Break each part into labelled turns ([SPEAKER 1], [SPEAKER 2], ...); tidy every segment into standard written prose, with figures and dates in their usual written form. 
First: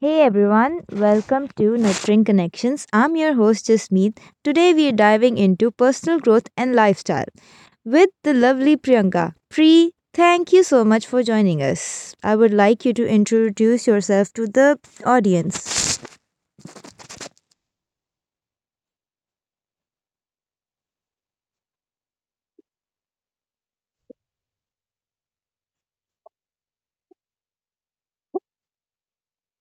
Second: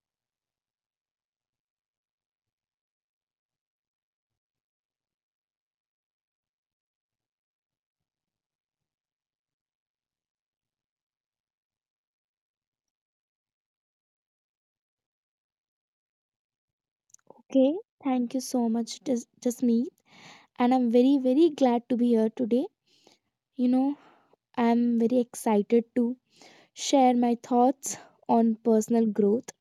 [SPEAKER 1] Hey everyone, welcome to Nurturing Connections. I'm your host Jasmeet. Today we are diving into personal growth and lifestyle with the lovely Priyanka. Pri, thank you so much for joining us. I would like you to introduce yourself to the audience.
[SPEAKER 2] Okay, thank you so much, Jasmeet. And I'm very, very glad to be here today. You know, I'm very excited to share my thoughts on personal growth.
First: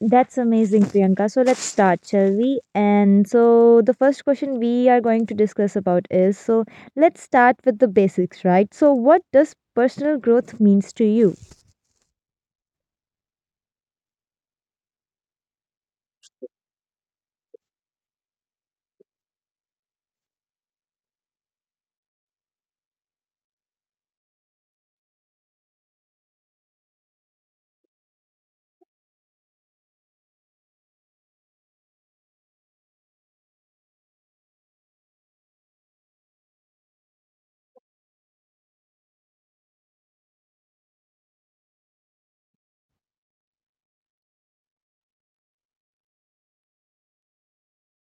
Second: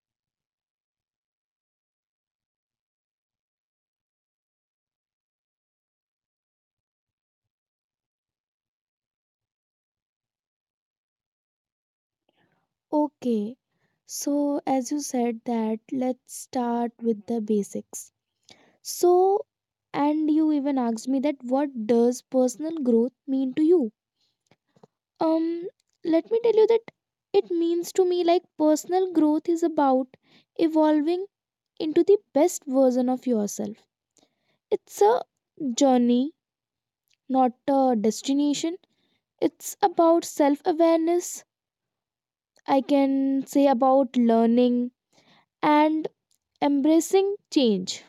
[SPEAKER 1] That's amazing, Priyanka. So let's start, shall we? And so the first question we are going to discuss about is, let's start with the basics, right? So what does personal growth means to you?
[SPEAKER 2] Okay, so as you said that, let's start with the basics. So, and you even asked me that what does personal growth mean to you? Um, Let me tell you that it means to me like personal growth is about evolving into the best version of yourself. It's a journey, not a destination. It's about self awareness, I can say about learning and embracing change.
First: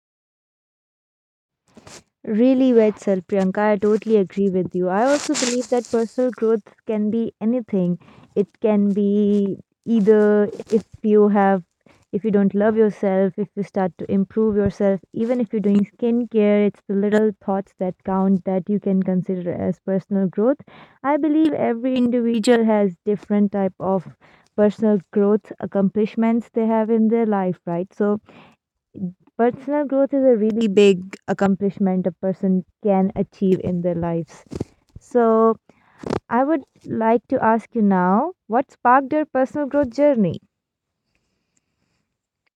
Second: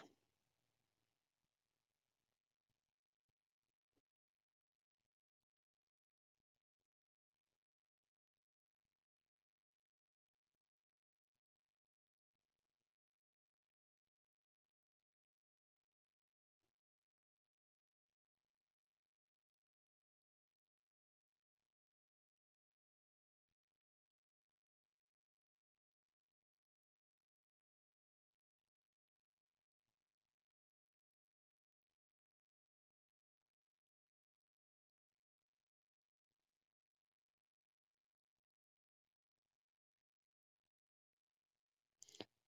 [SPEAKER 1] Really well said, Priyanka. I totally agree with you. I also believe that personal growth can be anything. It can be either if you have, if you don't love yourself, if you start to improve yourself, even if you're doing skincare, it's the little thoughts that count that you can consider as personal growth. I believe every individual has different type of personal growth accomplishments they have in their life, right? So personal growth is a really big accomplishment a person can achieve in their lives. So, I would like to ask you now, what sparked your personal growth journey?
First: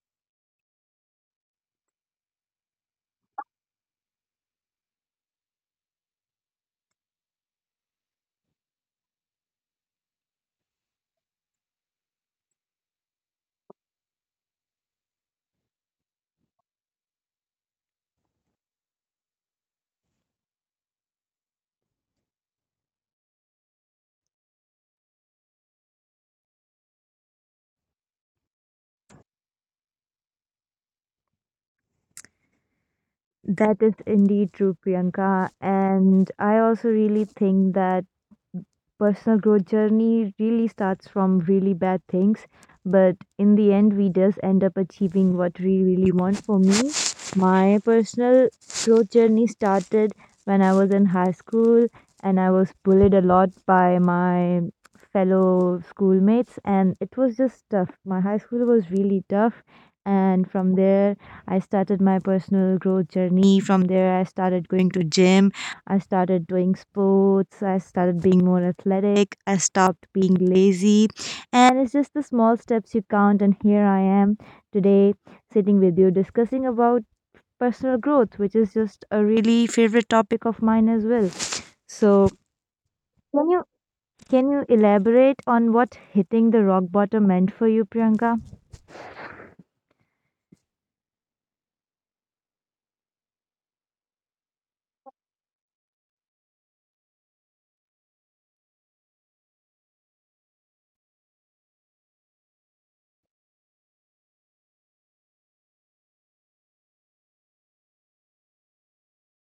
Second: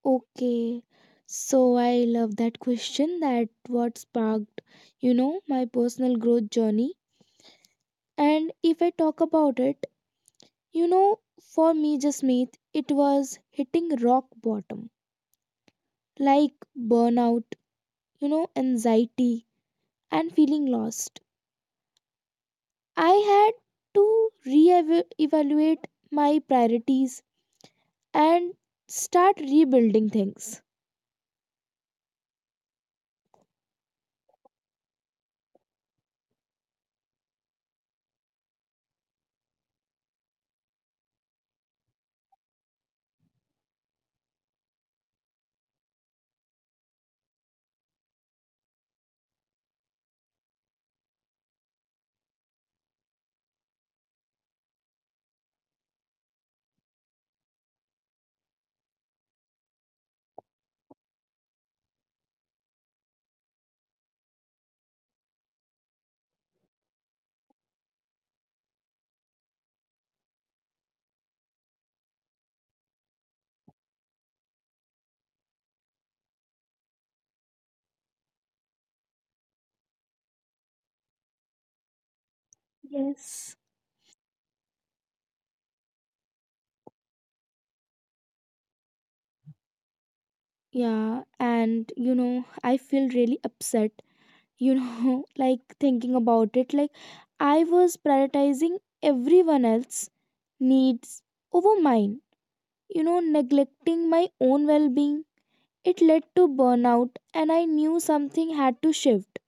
[SPEAKER 2] Okay, so I love that question that what sparked, my personal growth journey. And if I talk about it, you know, for me, Jasmeet, it was hitting rock bottom like burnout, anxiety, and feeling lost. I had to re-evaluate my priorities and start rebuilding things.
[SPEAKER 1] That is indeed true, Priyanka. And I also really think that personal growth journey really starts from really bad things, but in the end we just end up achieving what we really want. For me, my personal growth journey started when I was in high school and I was bullied a lot by my fellow schoolmates, and it was just tough. My high school was really tough, and from there I started my personal growth journey. From there I started going to gym, I started doing sports, I started being more athletic, I stopped being lazy. And it's just the small steps you count. And here I am today, sitting with you discussing about personal growth, which is just a really favorite topic of mine as well. So, can
[SPEAKER 2] Yes.
[SPEAKER 1] you can you elaborate on what hitting the rock bottom meant for you, Priyanka?
[SPEAKER 2] Yeah, and I feel really upset, you know, like thinking about it. Like, I was prioritizing everyone else's needs over mine, neglecting my own well being. It led to burnout, and I knew something had to shift.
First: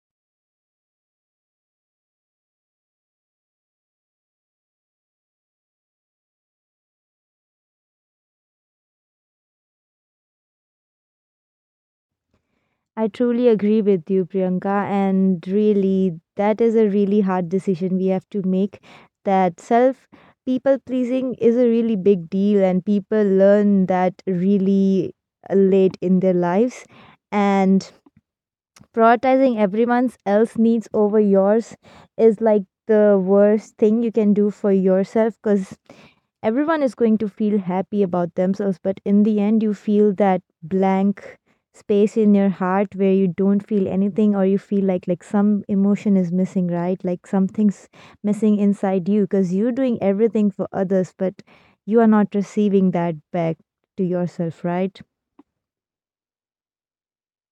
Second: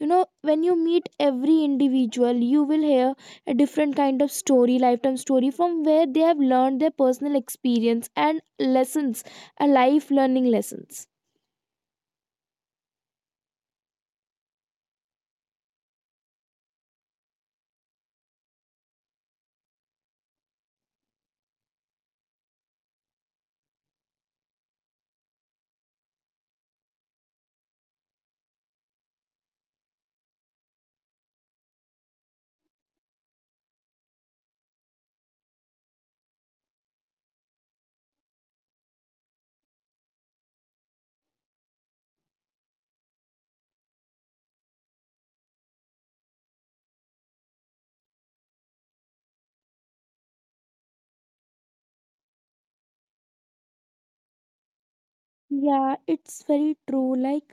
[SPEAKER 2] You know, when you meet every individual, you will hear a different kind of story, lifetime story, from where they have learned their personal experience and lessons, a life learning lessons.
[SPEAKER 1] I truly agree with you, Priyanka. And really, that is a really hard decision we have to make. That self people pleasing is a really big deal, and people learn that really late in their lives. And prioritizing everyone else's needs over yours is like the worst thing you can do for yourself, because everyone is going to feel happy about themselves, but in the end you feel that blank space in your heart where you don't feel anything, or you feel like some emotion is missing, right? Like something's missing inside you, because you're doing everything for others but you are not receiving that back to yourself, right?
[SPEAKER 2] Yeah, it's very true. Like,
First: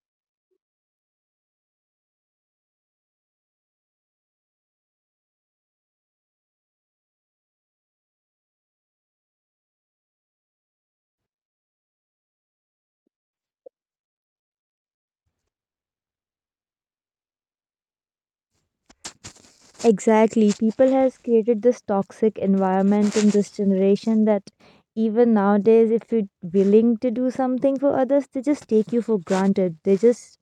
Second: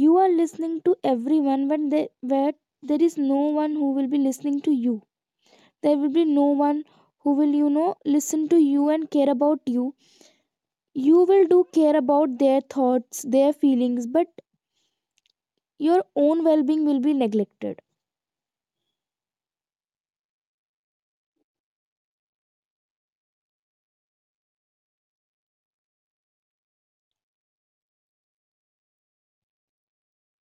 [SPEAKER 2] you are listening to everyone when they, where there is no one who will be listening to you. There will be no one who will, listen to you and care about you. You will do care about their thoughts, their feelings, but your own well-being will be neglected.
[SPEAKER 1] Exactly. People has created this toxic environment in this generation that even nowadays, if you're willing to do something for others, they just take you for granted. They just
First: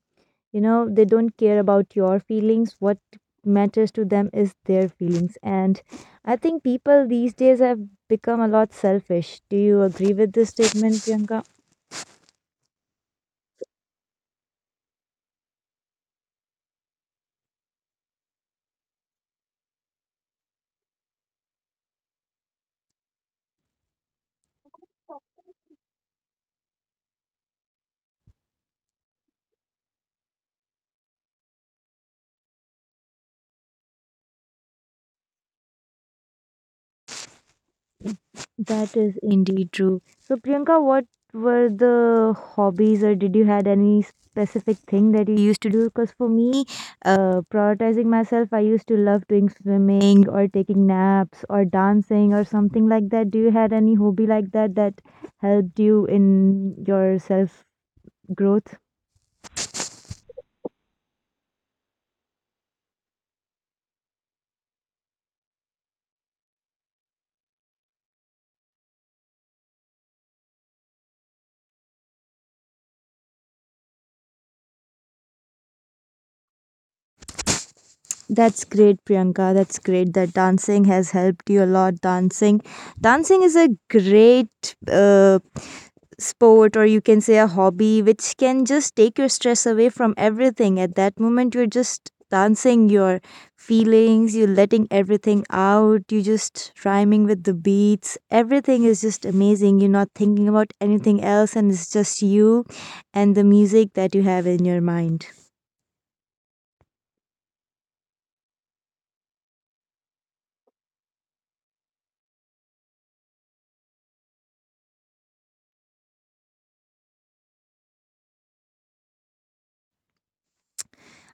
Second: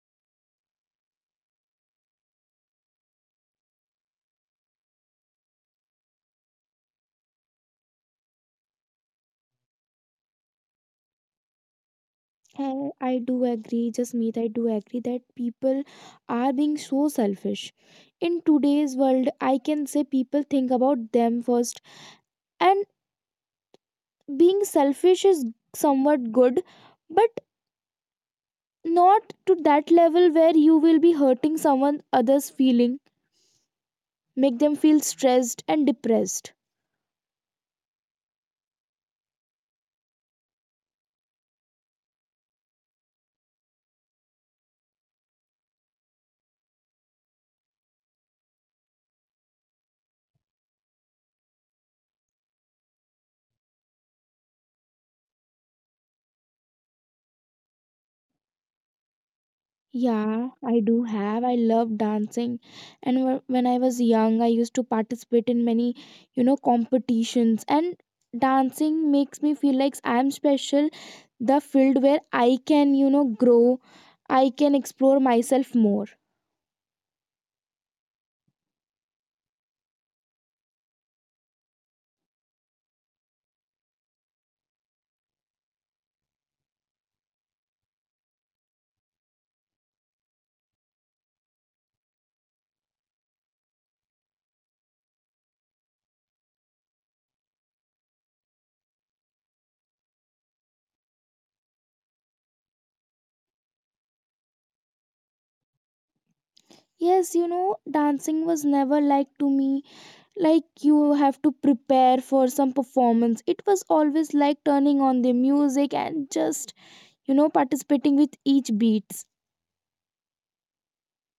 [SPEAKER 1] You know, they don't care about your feelings. What matters to them is their feelings. And I think people these days have become a lot selfish. Do you agree with this statement, Priyanka?
[SPEAKER 2] I do agree, just meet. I do agree that people are being so selfish. In today's world, I can say people think about them first, and being selfish is somewhat good, but not to that level where you will be hurting someone other's feeling, make them feel stressed and depressed.
[SPEAKER 1] That is indeed true. So, Priyanka, what were the hobbies, or did you had any specific thing that you used to do? Because for me, prioritizing myself, I used to love doing swimming or taking naps or dancing or something like that. Do you had any hobby like that that helped you in your self growth?
[SPEAKER 2] Yeah, I do have. I love dancing. And when I was young, I used to participate in many, competitions. And dancing makes me feel like I'm special, the field where I can, grow, I can explore myself more.
[SPEAKER 1] That's great, Priyanka. That's great that dancing has helped you a lot. Dancing is a great sport, or you can say a hobby, which can just take your stress away. From everything at that moment you're just dancing, your feelings you're letting everything out, you just rhyming with the beats. Everything is just amazing, you're not thinking about anything else, and it's just you and the music that you have in your mind.
[SPEAKER 2] Yes, you know, dancing was never like to me, like you have to prepare for some performance. It was always like turning on the music and just, participating with each beats.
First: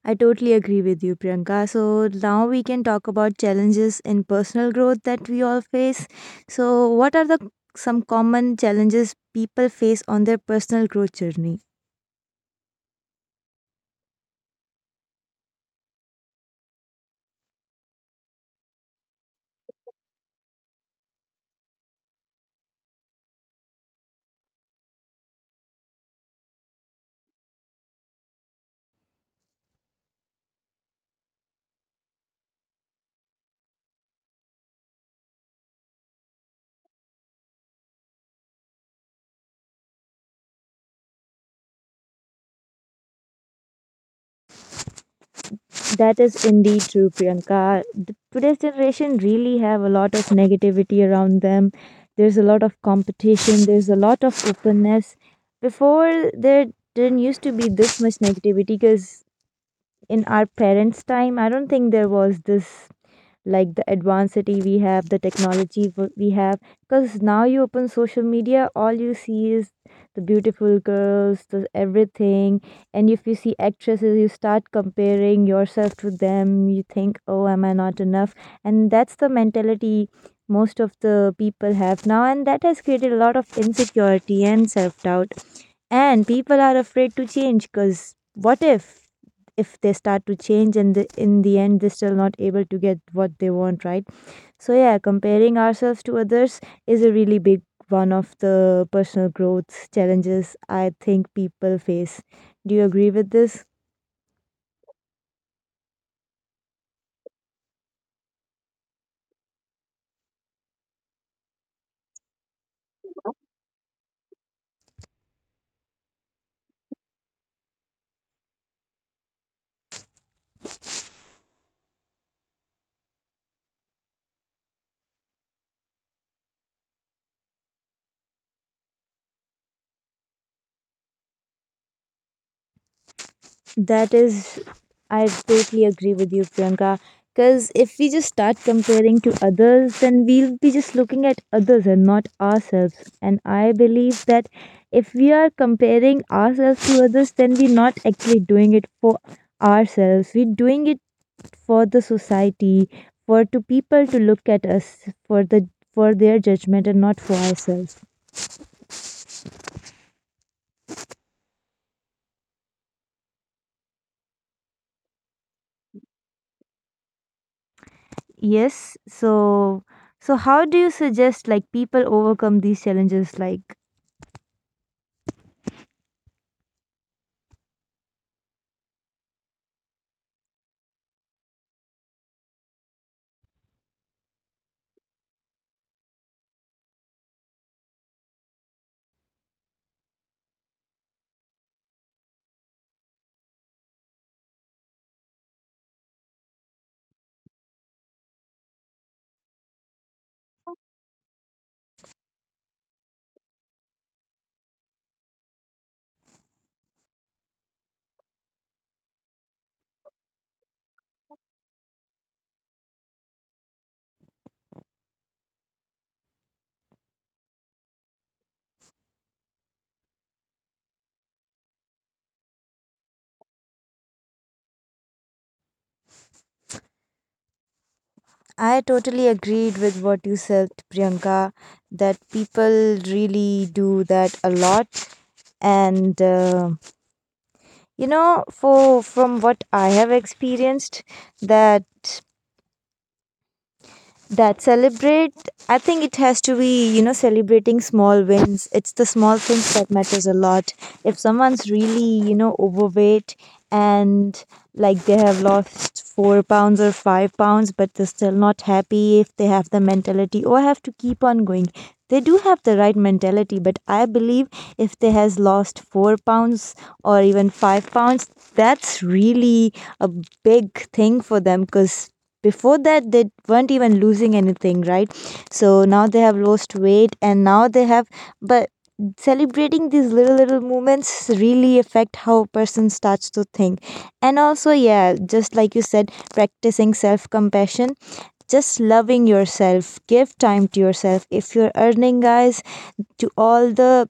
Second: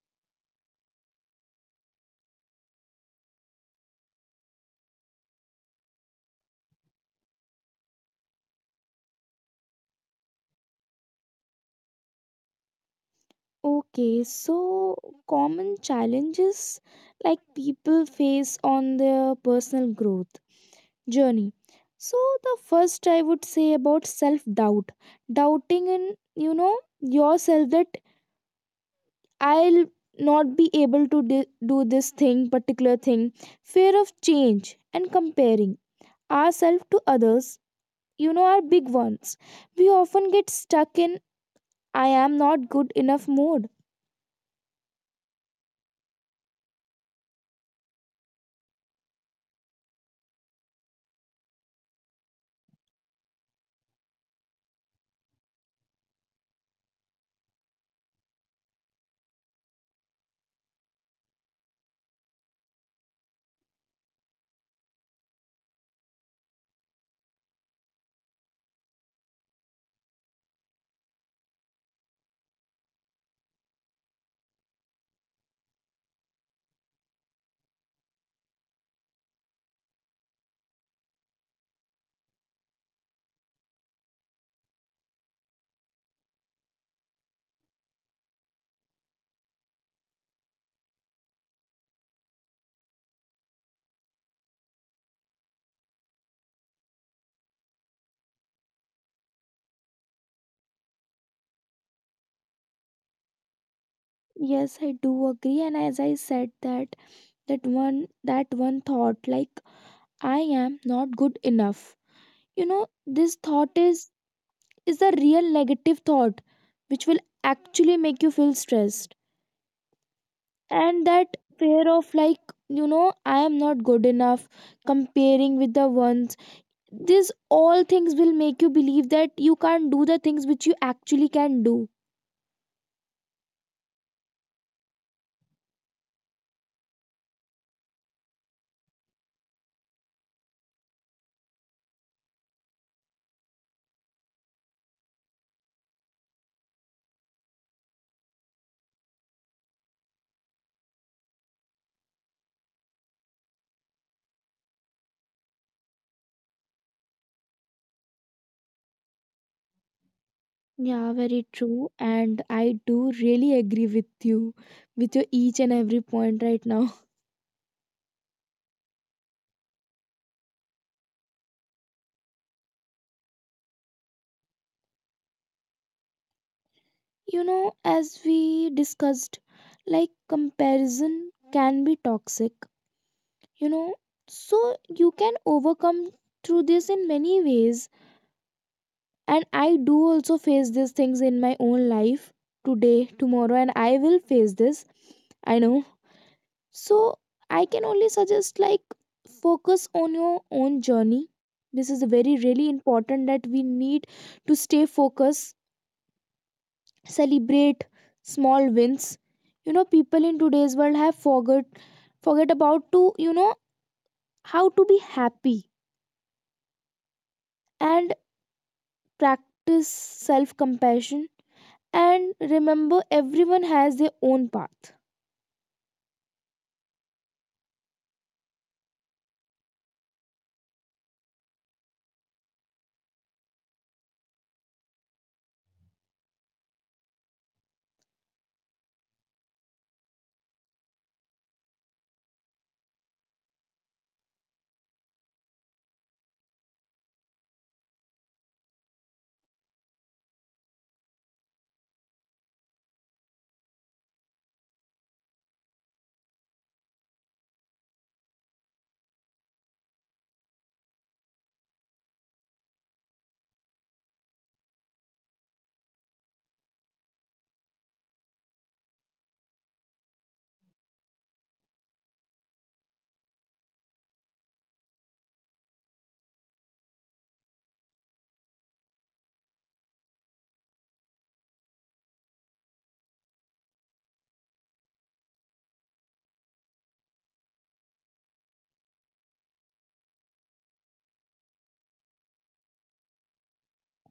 [SPEAKER 1] I totally agree with you, Priyanka. So now we can talk about challenges in personal growth that we all face. So, what are the some common challenges people face on their personal growth journey?
[SPEAKER 2] Okay, so common challenges like people face on their personal growth journey. So the first I would say about self doubt, doubting in yourself that I'll not be able to do this thing, particular thing, fear of change and comparing ourselves to others, are big ones. We often get stuck in I am not good enough mode.
[SPEAKER 1] That is indeed true, Priyanka. Today's generation really have a lot of negativity around them. There's a lot of competition. There's a lot of openness. Before, there didn't used to be this much negativity, because in our parents' time, I don't think there was this, like, the advancedity we have, the technology we have. Because now you open social media, all you see is the beautiful girls, the everything. And if you see actresses, you start comparing yourself to them. You think, oh, am I not enough? And that's the mentality most of the people have now. And that has created a lot of insecurity and self doubt. And people are afraid to change, because what if they start to change and in the end they're still not able to get what they want, right? So yeah, comparing ourselves to others is a really big one of the personal growth challenges I think people face. Do you agree with this?
[SPEAKER 2] Yes, I do agree, and as I said that that one thought like I am not good enough. You know, this thought is a real negative thought which will actually make you feel stressed. And that fear of like, I am not good enough, comparing with the ones. These all things will make you believe that you can't do the things which you actually can do.
[SPEAKER 1] That is, I totally agree with you, Priyanka. Because if we just start comparing to others, then we'll be just looking at others and not ourselves. And I believe that if we are comparing ourselves to others, then we're not actually doing it for ourselves. We're doing it for the society, for to people to look at us, for the for their judgment and not for ourselves.
[SPEAKER 2] Yeah, very true. And I do really agree with you, with your each and every point right now.
[SPEAKER 1] Yes. So, so how do you suggest like people overcome these challenges? Like.
[SPEAKER 2] You know, as we discussed, like comparison can be toxic, you know, so you can overcome through this in many ways. And I do also face these things in my own life today, tomorrow, and I will face this. I know. So I can only suggest like focus on your own journey. This is very really important that we need to stay focused, celebrate small wins. You know, people in today's world have forgot forget about to, how to be happy and practice self-compassion and remember everyone has their own path.
[SPEAKER 1] I totally agreed with what you said, Priyanka, that people really do that a lot. And, you know, for from what I have experienced, that that celebrate, I think it has to be, you know, celebrating small wins. It's the small things that matters a lot. If someone's really, you know, overweight, and like they have lost 4 pounds or 5 pounds but they're still not happy, if they have the mentality or have to keep on going, they do have the right mentality. But I believe if they has lost 4 pounds or even 5 pounds, that's really a big thing for them, cuz before that they weren't even losing anything, right? So now they have lost weight and now they have, but celebrating these little little moments really affect how a person starts to think. And also, yeah, just like you said, practicing self compassion, just loving yourself, give time to yourself. If you're earning, guys, to all the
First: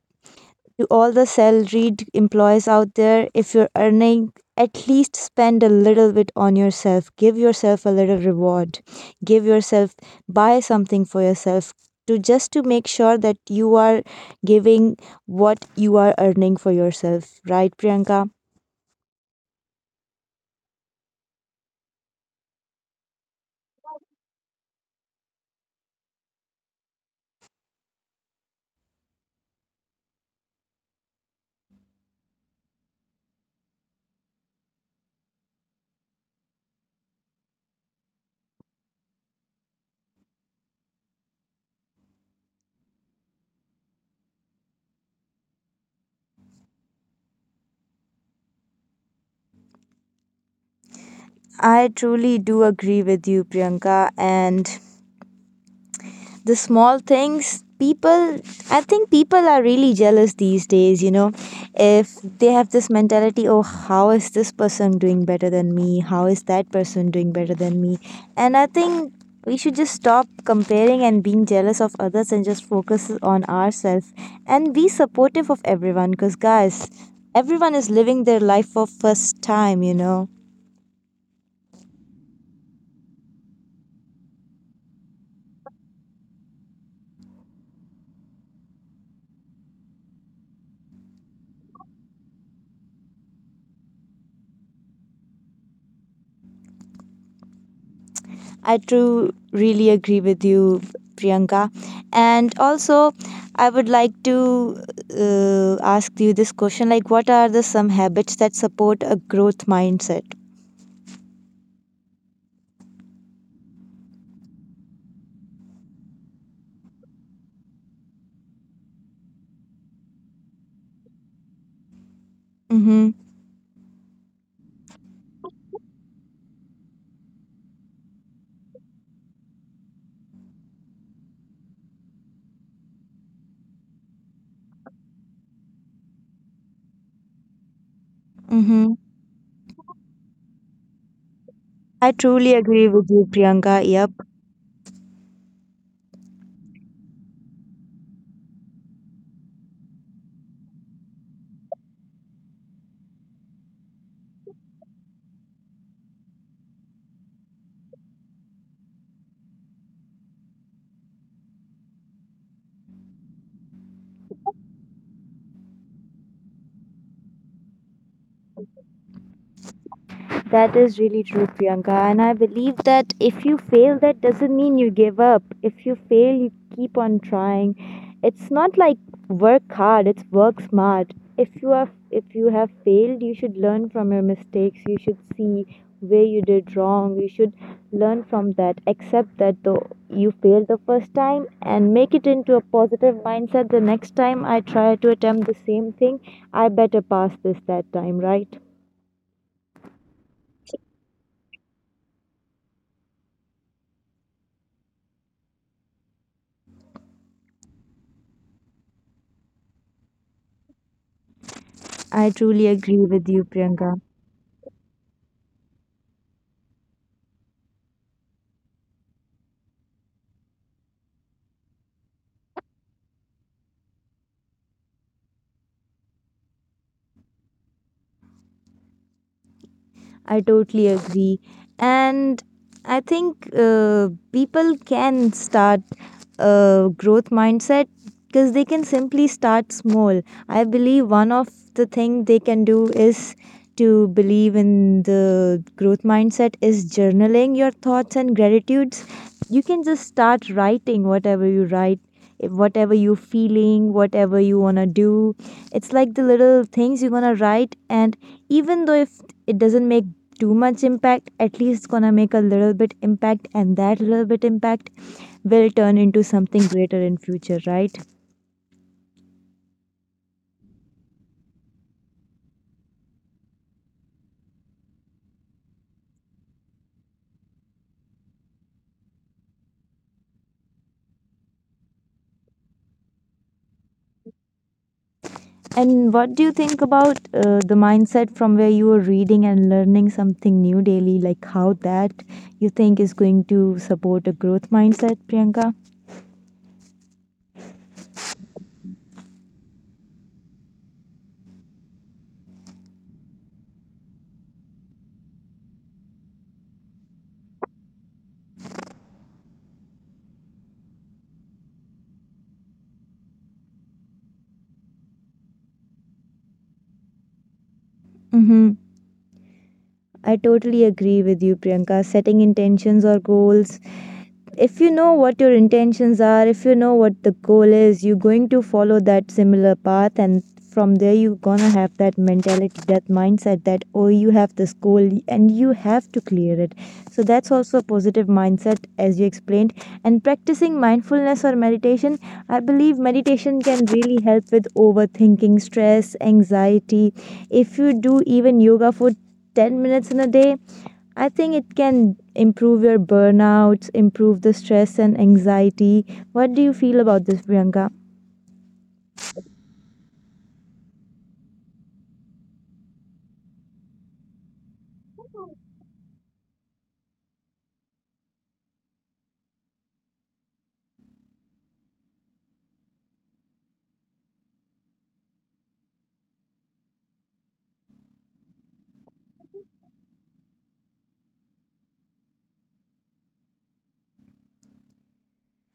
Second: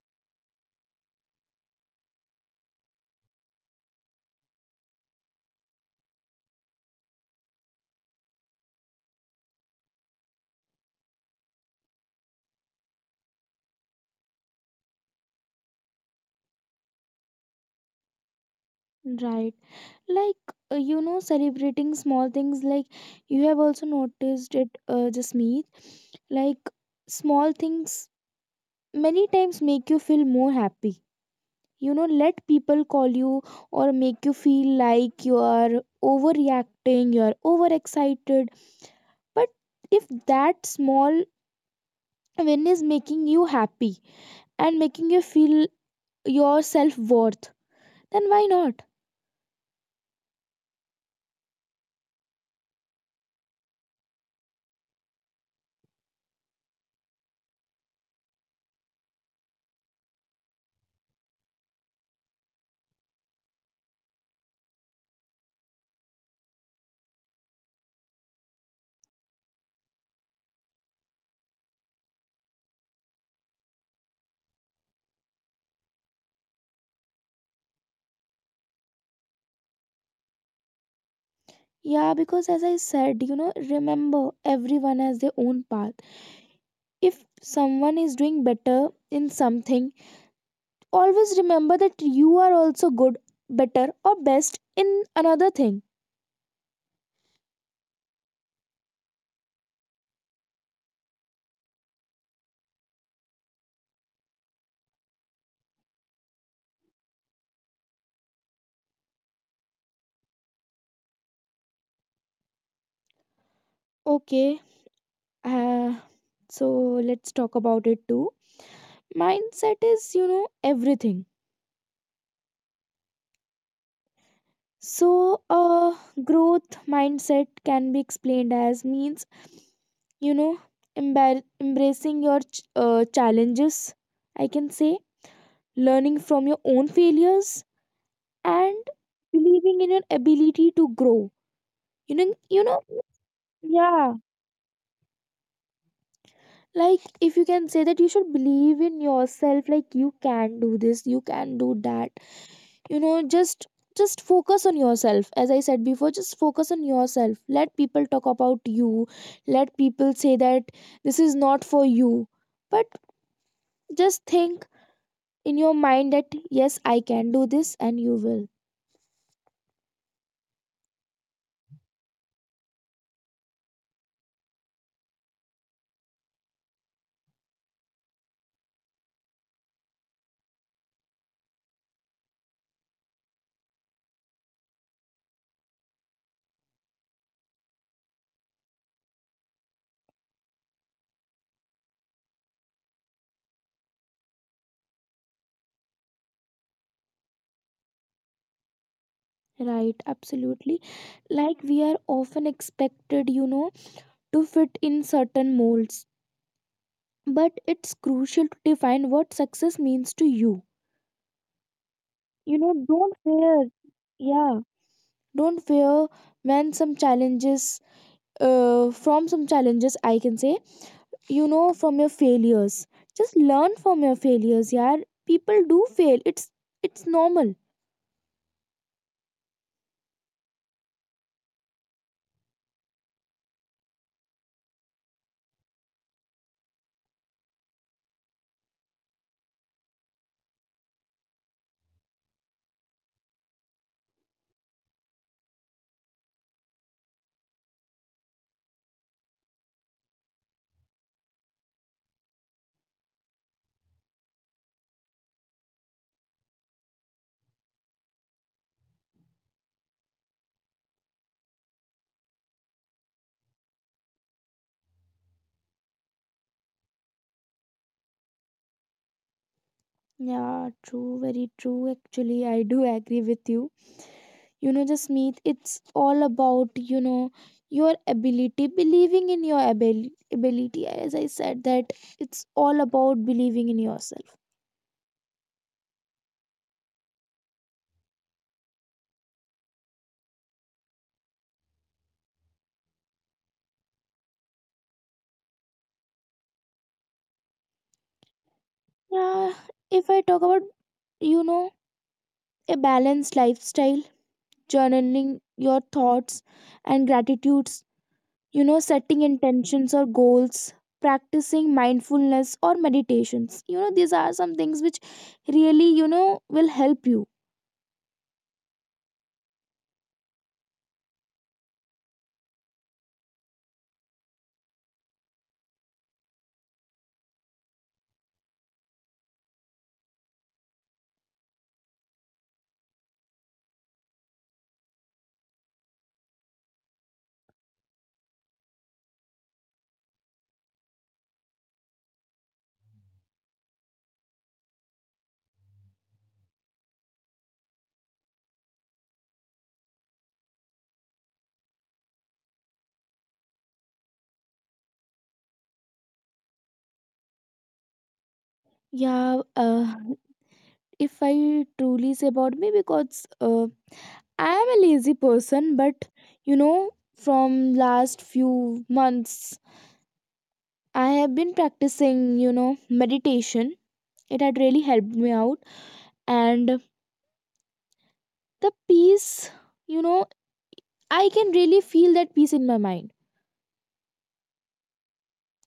[SPEAKER 1] to all the salaried employees out there, if you're earning, at least spend a little bit on yourself. Give yourself a little reward. Give yourself, Buy something for yourself, to just to make sure that you are giving what you are earning for yourself. Right, Priyanka?
[SPEAKER 2] Right. Like, you know, celebrating small things, like, you have also noticed it, Jasmeet. Like, small things many times make you feel more happy. You know, let people call you or make you feel like you are overreacting, you are overexcited. But if that small win is making you happy and making you feel your self worth, then why not?
[SPEAKER 1] I truly do agree with you, Priyanka. And the small things, people I think people are really jealous these days, you know. If they have this mentality, oh, how is this person doing better than me, how is that person doing better than me? And I think we should just stop comparing and being jealous of others and just focus on ourselves, and be supportive of everyone, because guys, everyone is living their life for first time, you know.
[SPEAKER 2] Yeah, because as I said, remember everyone has their own path. If someone is doing better in something, always remember that you are also good, better, or best in another thing.
[SPEAKER 1] I do really agree with you, Priyanka. And also, I would like to ask you this question, like, what are the some habits that support a growth mindset?
[SPEAKER 2] Okay, uh, so let's talk about it too. Mindset is, everything.
[SPEAKER 1] Mm-hmm.
[SPEAKER 2] So, growth mindset can be explained as means, you know, embracing your challenges, I can say learning from your own failures and
[SPEAKER 1] Mm-hmm.
[SPEAKER 2] believing in your ability to grow.
[SPEAKER 1] I
[SPEAKER 2] you know
[SPEAKER 1] truly
[SPEAKER 2] you know
[SPEAKER 1] agree with you, Priyanka. Yep.
[SPEAKER 2] Yeah, like if you can say that you should believe in yourself, like you can do this, you can do that. You know, just focus on yourself. As I said before, just focus on yourself. Let people talk about you, let people say that this is not for you, but just think in your mind that yes, I can do this, and you will.
[SPEAKER 1] That is really true, Priyanka. And I believe that if you fail, that doesn't mean you give up. If you fail, you keep on trying. It's not like work hard, it's work smart. If you have failed, you should learn from your mistakes. You should see where you did wrong. You should learn from that. Accept that though you failed the first time, and make it into a positive mindset. The next time I try to attempt the same thing, I better pass this that time, right?
[SPEAKER 2] Right, absolutely. Like we are often expected, to fit in certain molds. But it's crucial to define what success means to you.
[SPEAKER 1] I
[SPEAKER 2] You
[SPEAKER 1] truly
[SPEAKER 2] know,
[SPEAKER 1] agree
[SPEAKER 2] don't
[SPEAKER 1] with you,
[SPEAKER 2] fear.
[SPEAKER 1] Priyanka.
[SPEAKER 2] Yeah, don't fear when some challenges, from some challenges, I can say, from your failures. Just learn from your failures, yeah. People do fail. It's normal.
[SPEAKER 1] I totally agree. And I think people can start a growth mindset, because they can simply start small. I believe one of the thing they can do is, to believe in the growth mindset, is journaling your thoughts and gratitudes. You can just start writing whatever you write, whatever you're feeling, whatever you want to do. It's like the little things you want to write. And even though if it doesn't make too much impact, at least gonna make a little bit impact, and that little bit impact will turn into something greater in future, right?
[SPEAKER 2] Yeah, true, very true. Actually, I do agree with you. You know, Jasmeet, it's all about your ability, believing in your ability. As I said that, it's all about believing in yourself.
[SPEAKER 1] And what do you think about the mindset from where you were reading and learning something new daily, like how that you think is going to support a growth mindset, Priyanka?
[SPEAKER 2] Yeah, if I talk about, you know a balanced lifestyle, journaling your thoughts and gratitudes, you know, setting intentions or goals, practicing mindfulness or meditations, these are some things which really, will help you.
[SPEAKER 1] Mm-hmm. I totally agree with you, Priyanka. Setting intentions or goals, if you know what your intentions are, if you know what the goal is, you're going to follow that similar path. And from there you're gonna have that mentality, that mindset that oh, you have this goal and you have to clear it. So that's also a positive mindset as you explained. And practicing mindfulness or meditation, I believe meditation can really help with overthinking, stress, anxiety. If you do even yoga for 10 minutes in a day, I think it can improve your burnouts, improve the stress and anxiety. What do you feel about this, Priyanka?
[SPEAKER 2] Yeah, if I truly say about me, because I am a lazy person, but you know, from last few months, I have been practicing, meditation. It had really helped me out, and the peace, you know, I can really feel that peace in my mind.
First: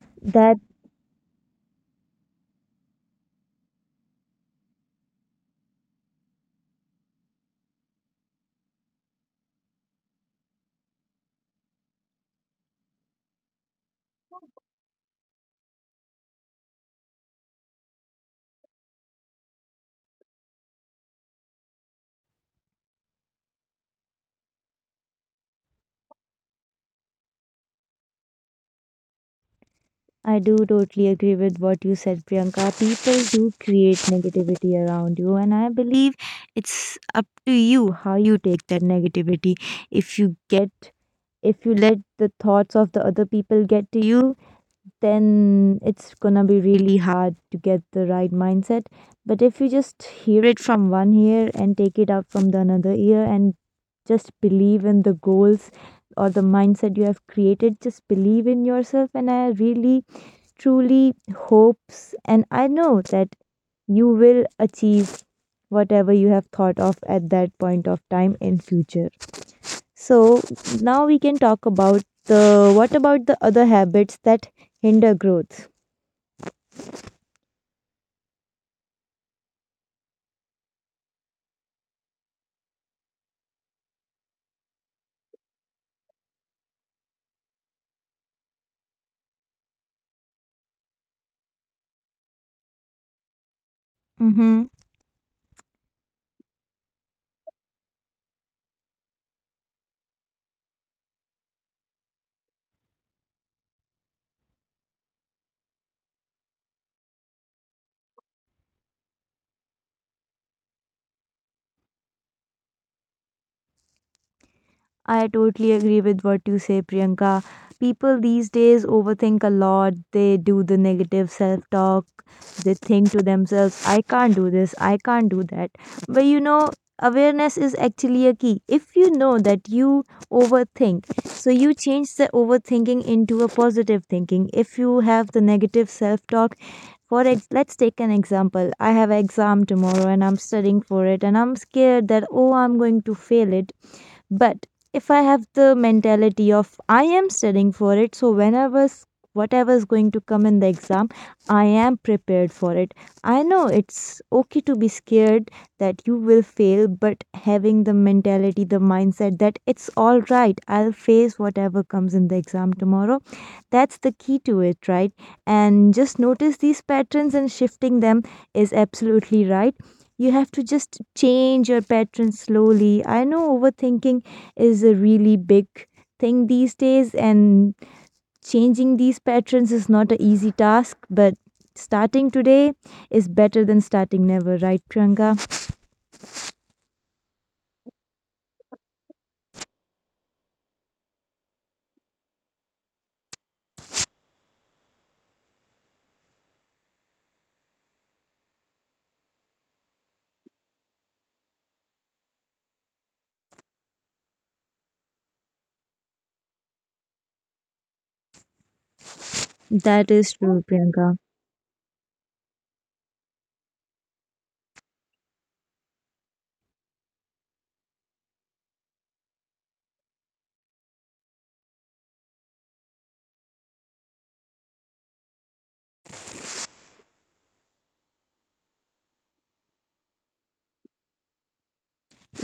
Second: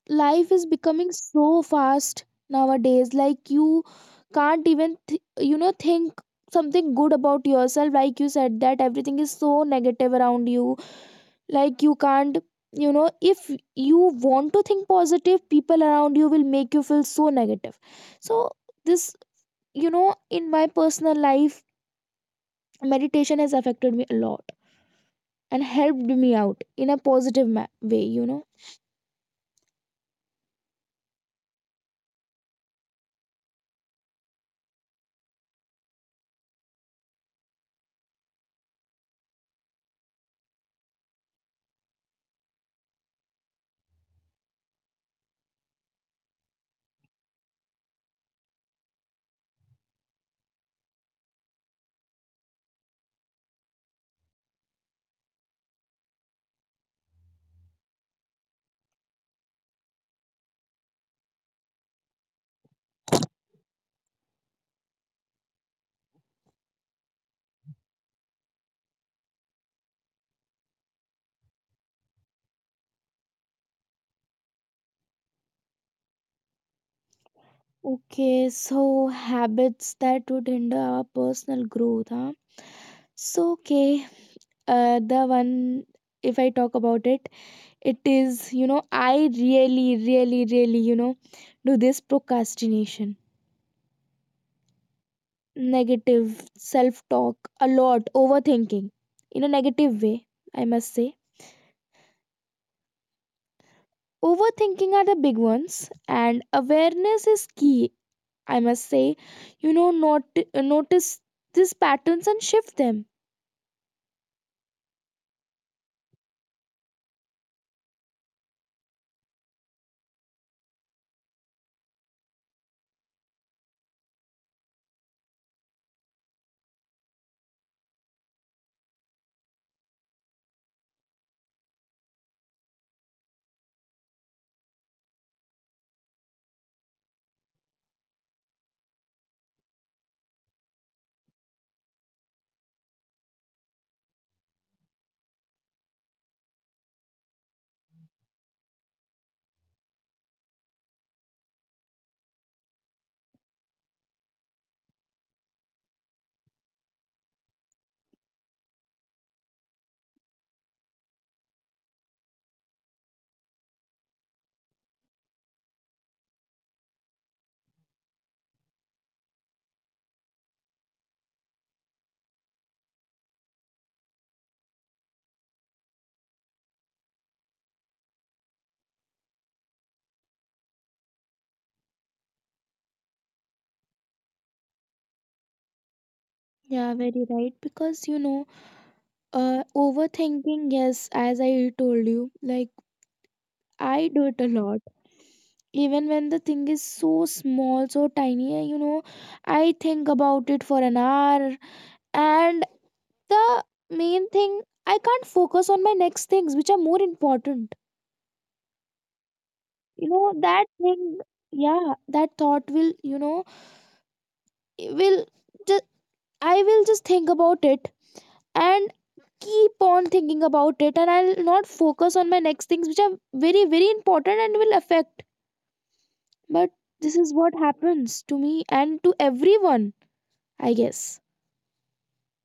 [SPEAKER 2] Life
[SPEAKER 1] That
[SPEAKER 2] is becoming so fast nowadays, like you can't even, you know, think something good about yourself, like you said that everything is so negative around you. Like you can't, if you want to think positive, people around you will make you feel so negative. So this, in my personal life, meditation has affected me a lot and helped me out in a positive way, you know.
[SPEAKER 1] I do totally agree with what you said, Priyanka. People do create negativity around you, and I believe it's up to you how you take that negativity. If you get, if you let the thoughts of the other people get to you, then it's gonna be really hard to get the right mindset. But if you just hear it from one ear and take it out from the another ear and just believe in the goals or the mindset you have created, just believe in yourself. And I really truly hopes and I know that you will achieve whatever you have thought of at that point of time in future. So now we can talk about the what about the other habits that hinder growth?
[SPEAKER 2] Okay, so habits that would hinder our personal growth, huh? So okay, the one if I talk about it, it is, I really you know do this procrastination,
[SPEAKER 1] Mm-hmm.
[SPEAKER 2] negative self talk a lot, overthinking in a negative way, I must say. Overthinking are the big ones, and awareness is key, I must say. You know, not notice these patterns and shift them.
[SPEAKER 1] I totally agree with what you say, Priyanka. People these days overthink a lot. They do the negative self talk. They think to themselves, I can't do this, I can't do that. But you know, awareness is actually a key. If you know that you overthink, so you change the overthinking into a positive thinking. If you have the negative self talk, let's take an example. I have exam tomorrow and I'm studying for it and I'm scared that, oh, I'm going to fail it, but if I have the mentality of I am studying for it, so whenever's whatever is going to come in the exam, I am prepared for it. I know it's okay to be scared that you will fail, but having the mentality, the mindset that it's all right, I'll face whatever comes in the exam tomorrow. That's the key to it, right? And just notice these patterns and shifting them is absolutely right. You have to just change your patterns slowly. I know overthinking is a really big thing these days, and changing these patterns is not an easy task, but starting today is better than starting never, right, Priyanka?
[SPEAKER 2] Yeah, very right, because, overthinking, yes, as I told you, like, I do it a lot. Even when the thing is so small, so tiny, you know, I think about it for an hour. And the main thing, I can't focus on my next things, which are more important. You
[SPEAKER 1] That
[SPEAKER 2] know,
[SPEAKER 1] is true,
[SPEAKER 2] that
[SPEAKER 1] Priyanka.
[SPEAKER 2] thing, yeah, that thought will, it will just, I will just think about it and keep on thinking about it. And I'll not focus on my next things, which are very, very important and will affect. But this is what happens to me and to everyone, I guess.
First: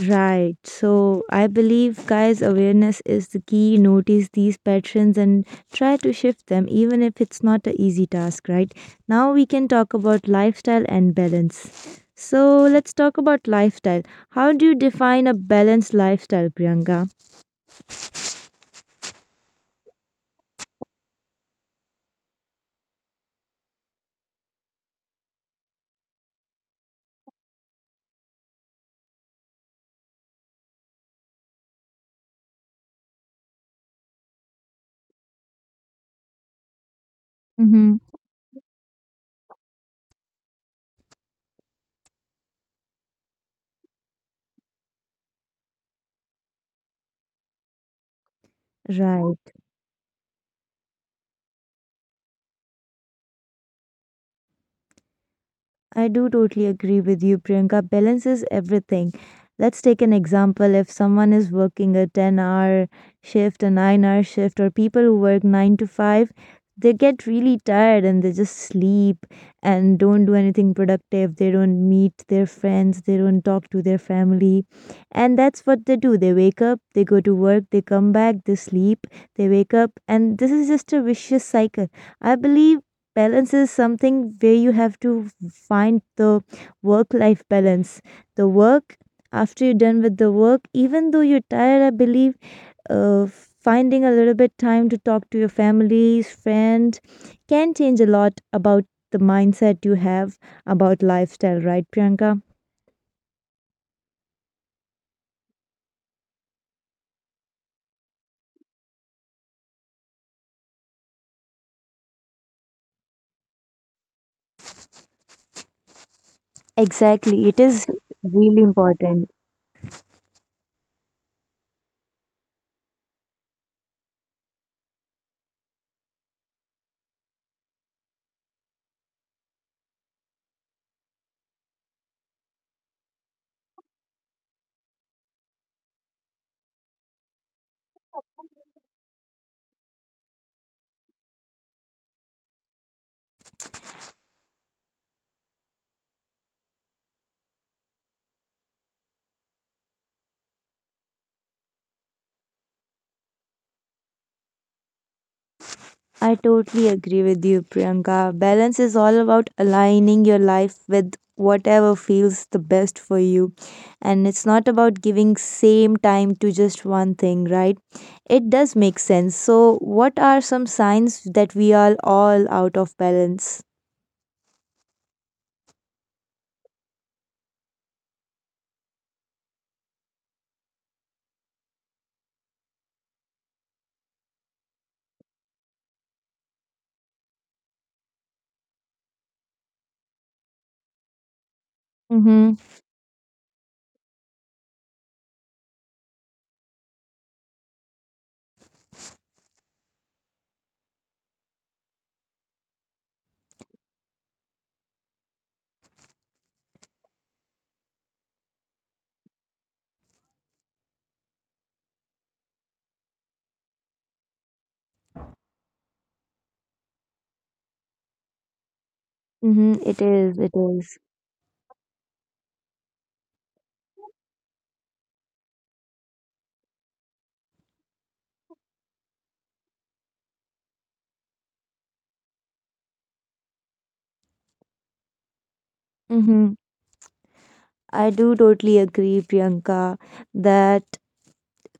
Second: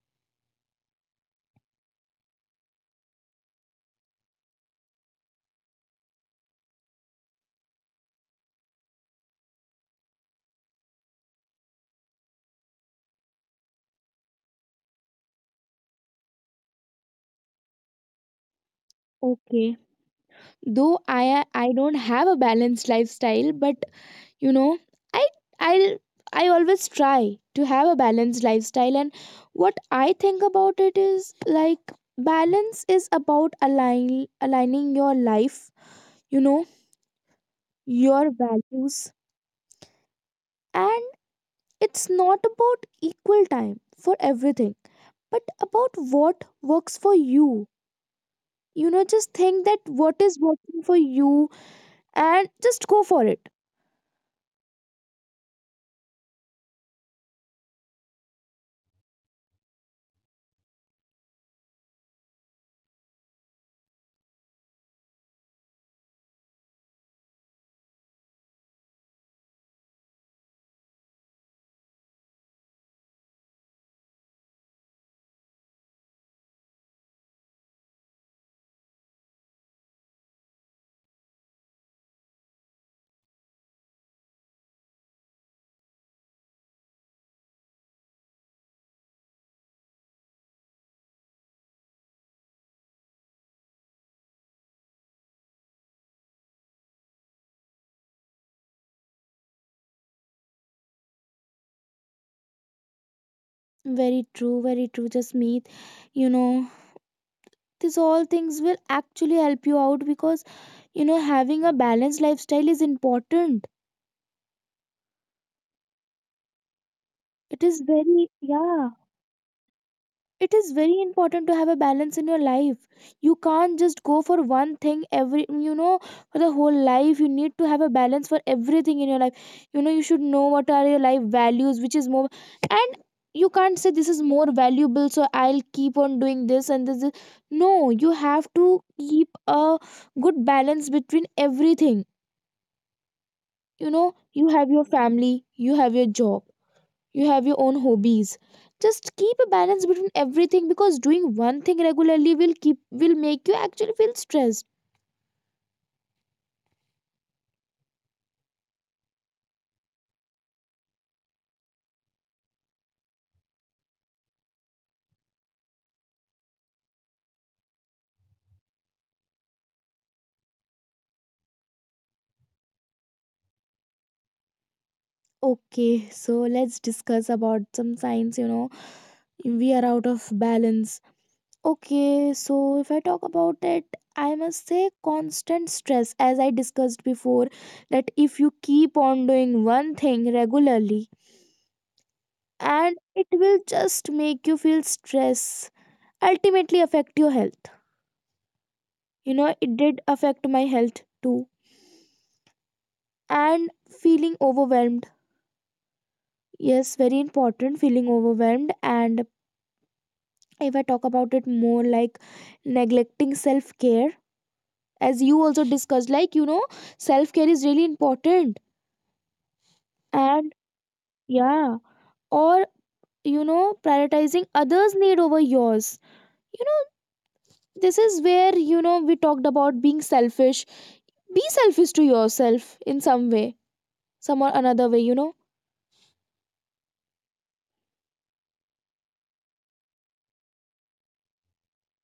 [SPEAKER 1] Right. So I believe, guys, awareness is the key. Notice these patterns and try to shift them, even if it's not an easy task, right? Now we can talk about lifestyle and balance. So let's talk about lifestyle. How do you define a balanced lifestyle, Priyanka?
[SPEAKER 2] Okay. Though I don't have a balanced lifestyle, but you know, I I I always try to have a balanced lifestyle. And what I think about it is like balance is about aligning your life, you know, your
[SPEAKER 1] Mm-hmm.
[SPEAKER 2] values, and it's not about equal time for everything, but about what works for you. You know, just think that
[SPEAKER 1] Right.
[SPEAKER 2] what is working for you and just go for it.
[SPEAKER 1] I do totally agree with you, Priyanka. Balance is everything. Let's take an example. If someone is working a 10-hour shift, a 9-hour shift, or people who work 9 to 5, they get really tired and they just sleep and don't do anything productive. They don't meet their friends, they don't talk to their family. And that's what they do. They wake up, they go to work, they come back, they sleep, they wake up. And this is just a vicious cycle. I believe balance is something where you have to find the work life balance, the work, after you're done with the work, even though you're tired, I believe uh, finding a little bit time to talk to your family, friend can change a lot about the mindset you have about lifestyle, right, Priyanka?
[SPEAKER 2] Very true, very true, just meet. You know, these all things will actually help you out because, having a balanced lifestyle is important. It
[SPEAKER 1] Exactly.
[SPEAKER 2] is
[SPEAKER 1] It is
[SPEAKER 2] very yeah,
[SPEAKER 1] really important.
[SPEAKER 2] it is very important to have a balance in your life. You can't just go for one thing every, for the whole life. You need to have a balance for everything in your life. You know, you should know what are your life values, which is more, and you can't say this is more valuable, so I'll keep on doing this and this. No, you have to keep a good balance between everything. You know, you have your family, you have your job, you have your own hobbies. Just keep a balance between everything, because doing one thing regularly will keep will make you actually feel stressed.
[SPEAKER 1] I totally agree with you, Priyanka. Balance is all about aligning your life with whatever feels the best for you. And it's not about giving same time to just one thing, right? It does make sense. So, what are some signs that we are all out of balance?
[SPEAKER 2] Okay, so let's discuss about some signs, we are out of balance. Okay, so if I talk about it, I must say constant stress. As I discussed before, that if you keep on doing one thing regularly,
[SPEAKER 1] Mm-hmm.
[SPEAKER 2] and it will just make you feel stress, ultimately affect your health. You know, it did affect my health too. And feeling overwhelmed, yes, very important, feeling overwhelmed. And if I talk about it more, like, neglecting self care, as you also discussed, like, self care is really important.
[SPEAKER 1] Mm-hmm. It
[SPEAKER 2] And
[SPEAKER 1] is. It is.
[SPEAKER 2] yeah, or, you know prioritizing others need over yours. You know, this is where, we talked about being selfish. Be selfish to yourself in some way, some or another way, you know.
[SPEAKER 1] Mm-hmm. I do totally agree, Priyanka, that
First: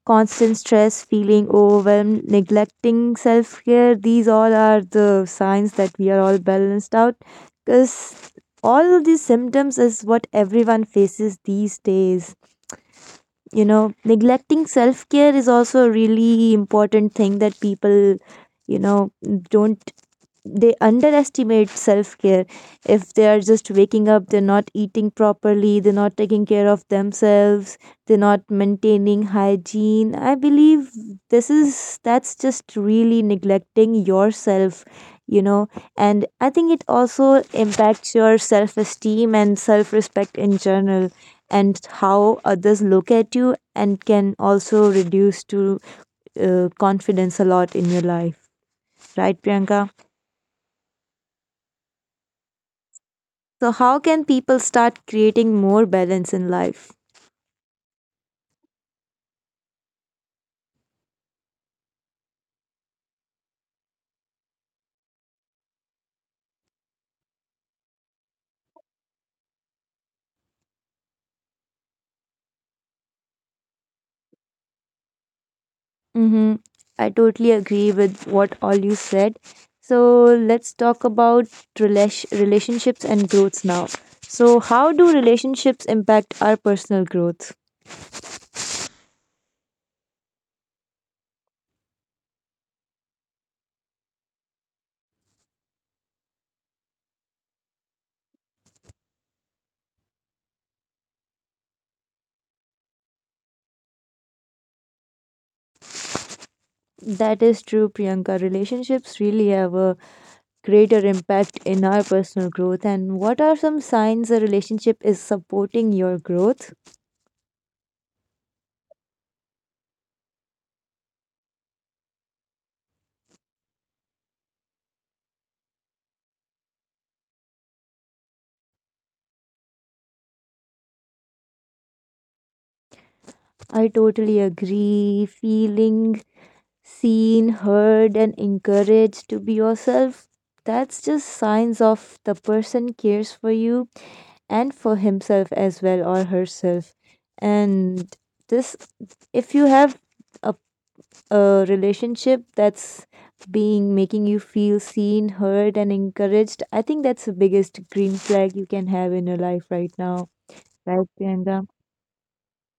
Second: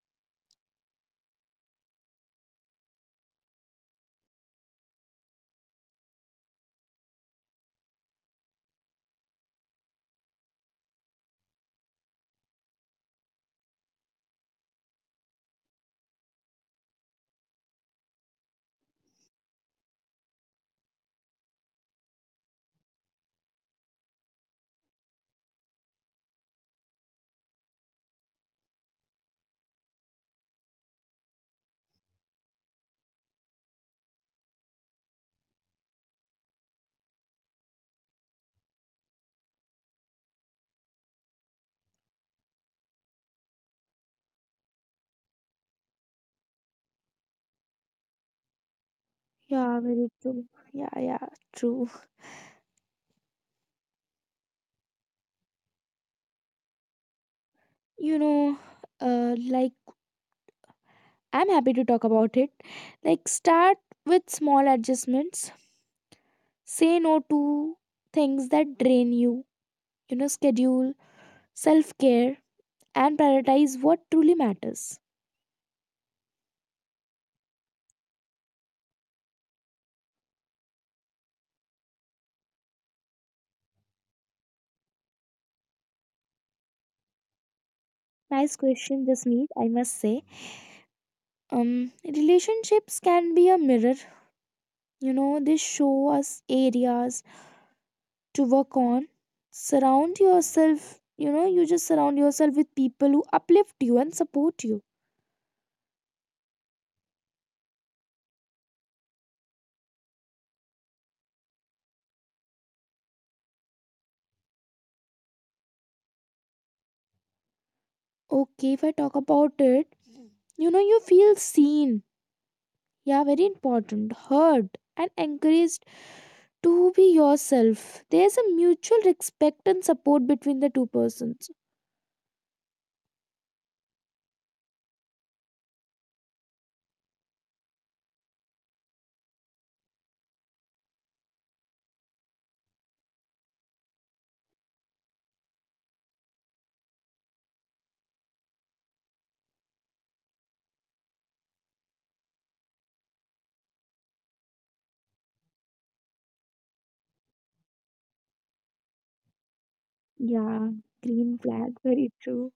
[SPEAKER 1] constant stress, feeling overwhelmed, neglecting self care. These all are the signs that we are all balanced out because all of these symptoms is what everyone faces these days. You know, neglecting self care is also a really important thing that people, you know, don't, they underestimate self care. If they are just waking up, they're not eating properly, they're not taking care of themselves, they're not maintaining hygiene, I believe this is, that's just really neglecting yourself, you know. And I think it also impacts your self esteem and self respect in general, and how others look at you and can also reduce to confidence a lot in your life, right, Priyanka?
[SPEAKER 2] Yeah, very true. Yeah, yeah, true.
[SPEAKER 1] So, how can people start creating more balance in life?
[SPEAKER 2] You know, like, I'm happy to talk about it. Like, start with small adjustments. Say no to things that drain you. You know, schedule self care and prioritize what truly matters.
[SPEAKER 1] Mm-hmm. I totally agree with what all you said. So let's talk about relationships and growths now. So, how do relationships impact our personal growth?
[SPEAKER 2] Nice question, Jasmeet, I must say. Relationships can be a mirror. You know, they show us areas to work on. Surround yourself, you just surround yourself with people who uplift you and support you.
[SPEAKER 1] That is true, Priyanka. Relationships really have a greater impact in our personal growth. And what are some signs a relationship is supporting your growth?
[SPEAKER 2] Okay, if I talk about it, you feel seen, yeah, very important, heard, and encouraged to be yourself. There's a mutual respect and support between the two persons.
[SPEAKER 1] I totally agree. Feeling seen, heard, and encouraged to be yourself, that's just signs of the person cares for you and for himself as well or herself. And this, if you have a, a relationship that's being making you feel seen, heard, and encouraged, I think that's the biggest green flag you can have in your life right now,
[SPEAKER 2] Yeah,
[SPEAKER 1] right,
[SPEAKER 2] green
[SPEAKER 1] Priyanka?
[SPEAKER 2] flag, very true.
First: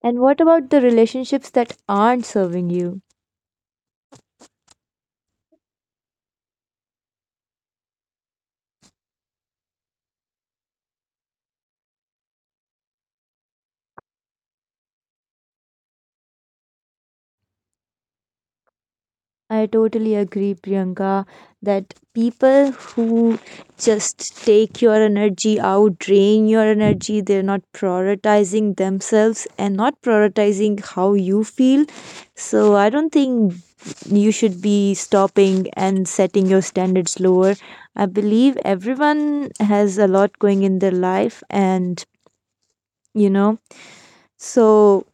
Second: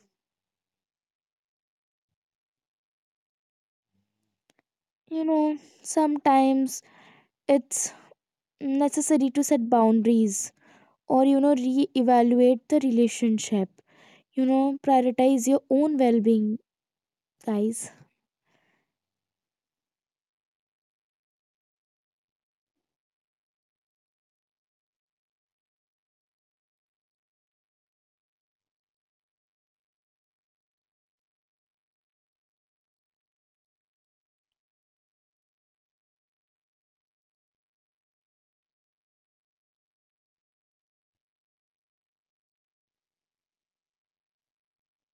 [SPEAKER 1] And what about the relationships that aren't serving you?
[SPEAKER 2] You know, sometimes it's necessary to set boundaries or, re-evaluate the relationship. You know, prioritize your own well being, guys.
[SPEAKER 1] I totally agree, Priyanka, that people who just take your energy out, drain your energy, they're not prioritizing themselves and not prioritizing how you feel. So I don't think you should be stopping and setting your standards lower. I believe everyone has a lot going in their life and you know, so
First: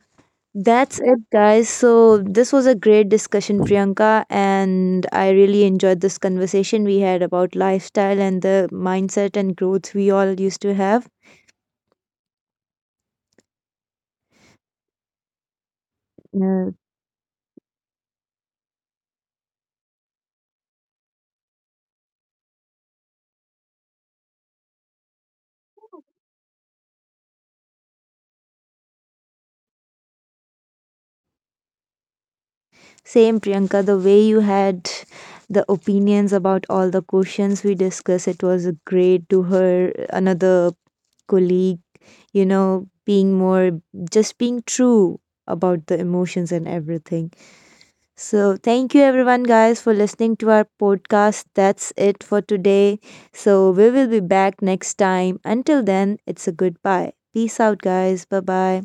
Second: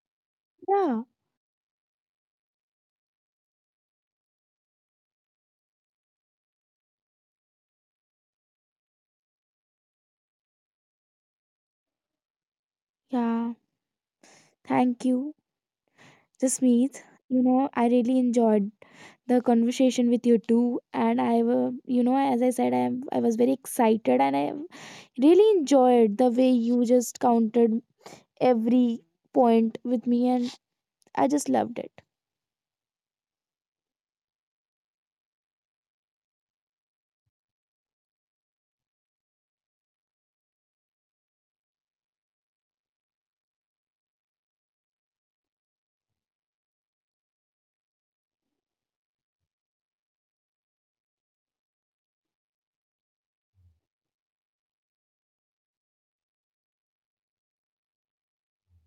[SPEAKER 1] that's
[SPEAKER 2] Yeah,
[SPEAKER 1] it, guys. So, this was a great discussion, Priyanka, and I really enjoyed this conversation we had about lifestyle and the mindset and growth we all used to have.
[SPEAKER 2] yeah. Thank you,
[SPEAKER 1] Uh,
[SPEAKER 2] Jasmeet. You know, I really enjoyed the conversation with you too. And I, you know, as I said, I was very excited, and I really enjoyed the way you just counted every point with me, and I just loved it.
[SPEAKER 1] same, Priyanka, the way you had the opinions about all the questions we discussed, it was great to her, another colleague, you know, being more, just being true about the emotions and everything. So, thank you everyone, guys, for listening to our podcast. That's it for today. So, we will be back next time. Until then, it's a goodbye. Peace out, guys. Bye bye.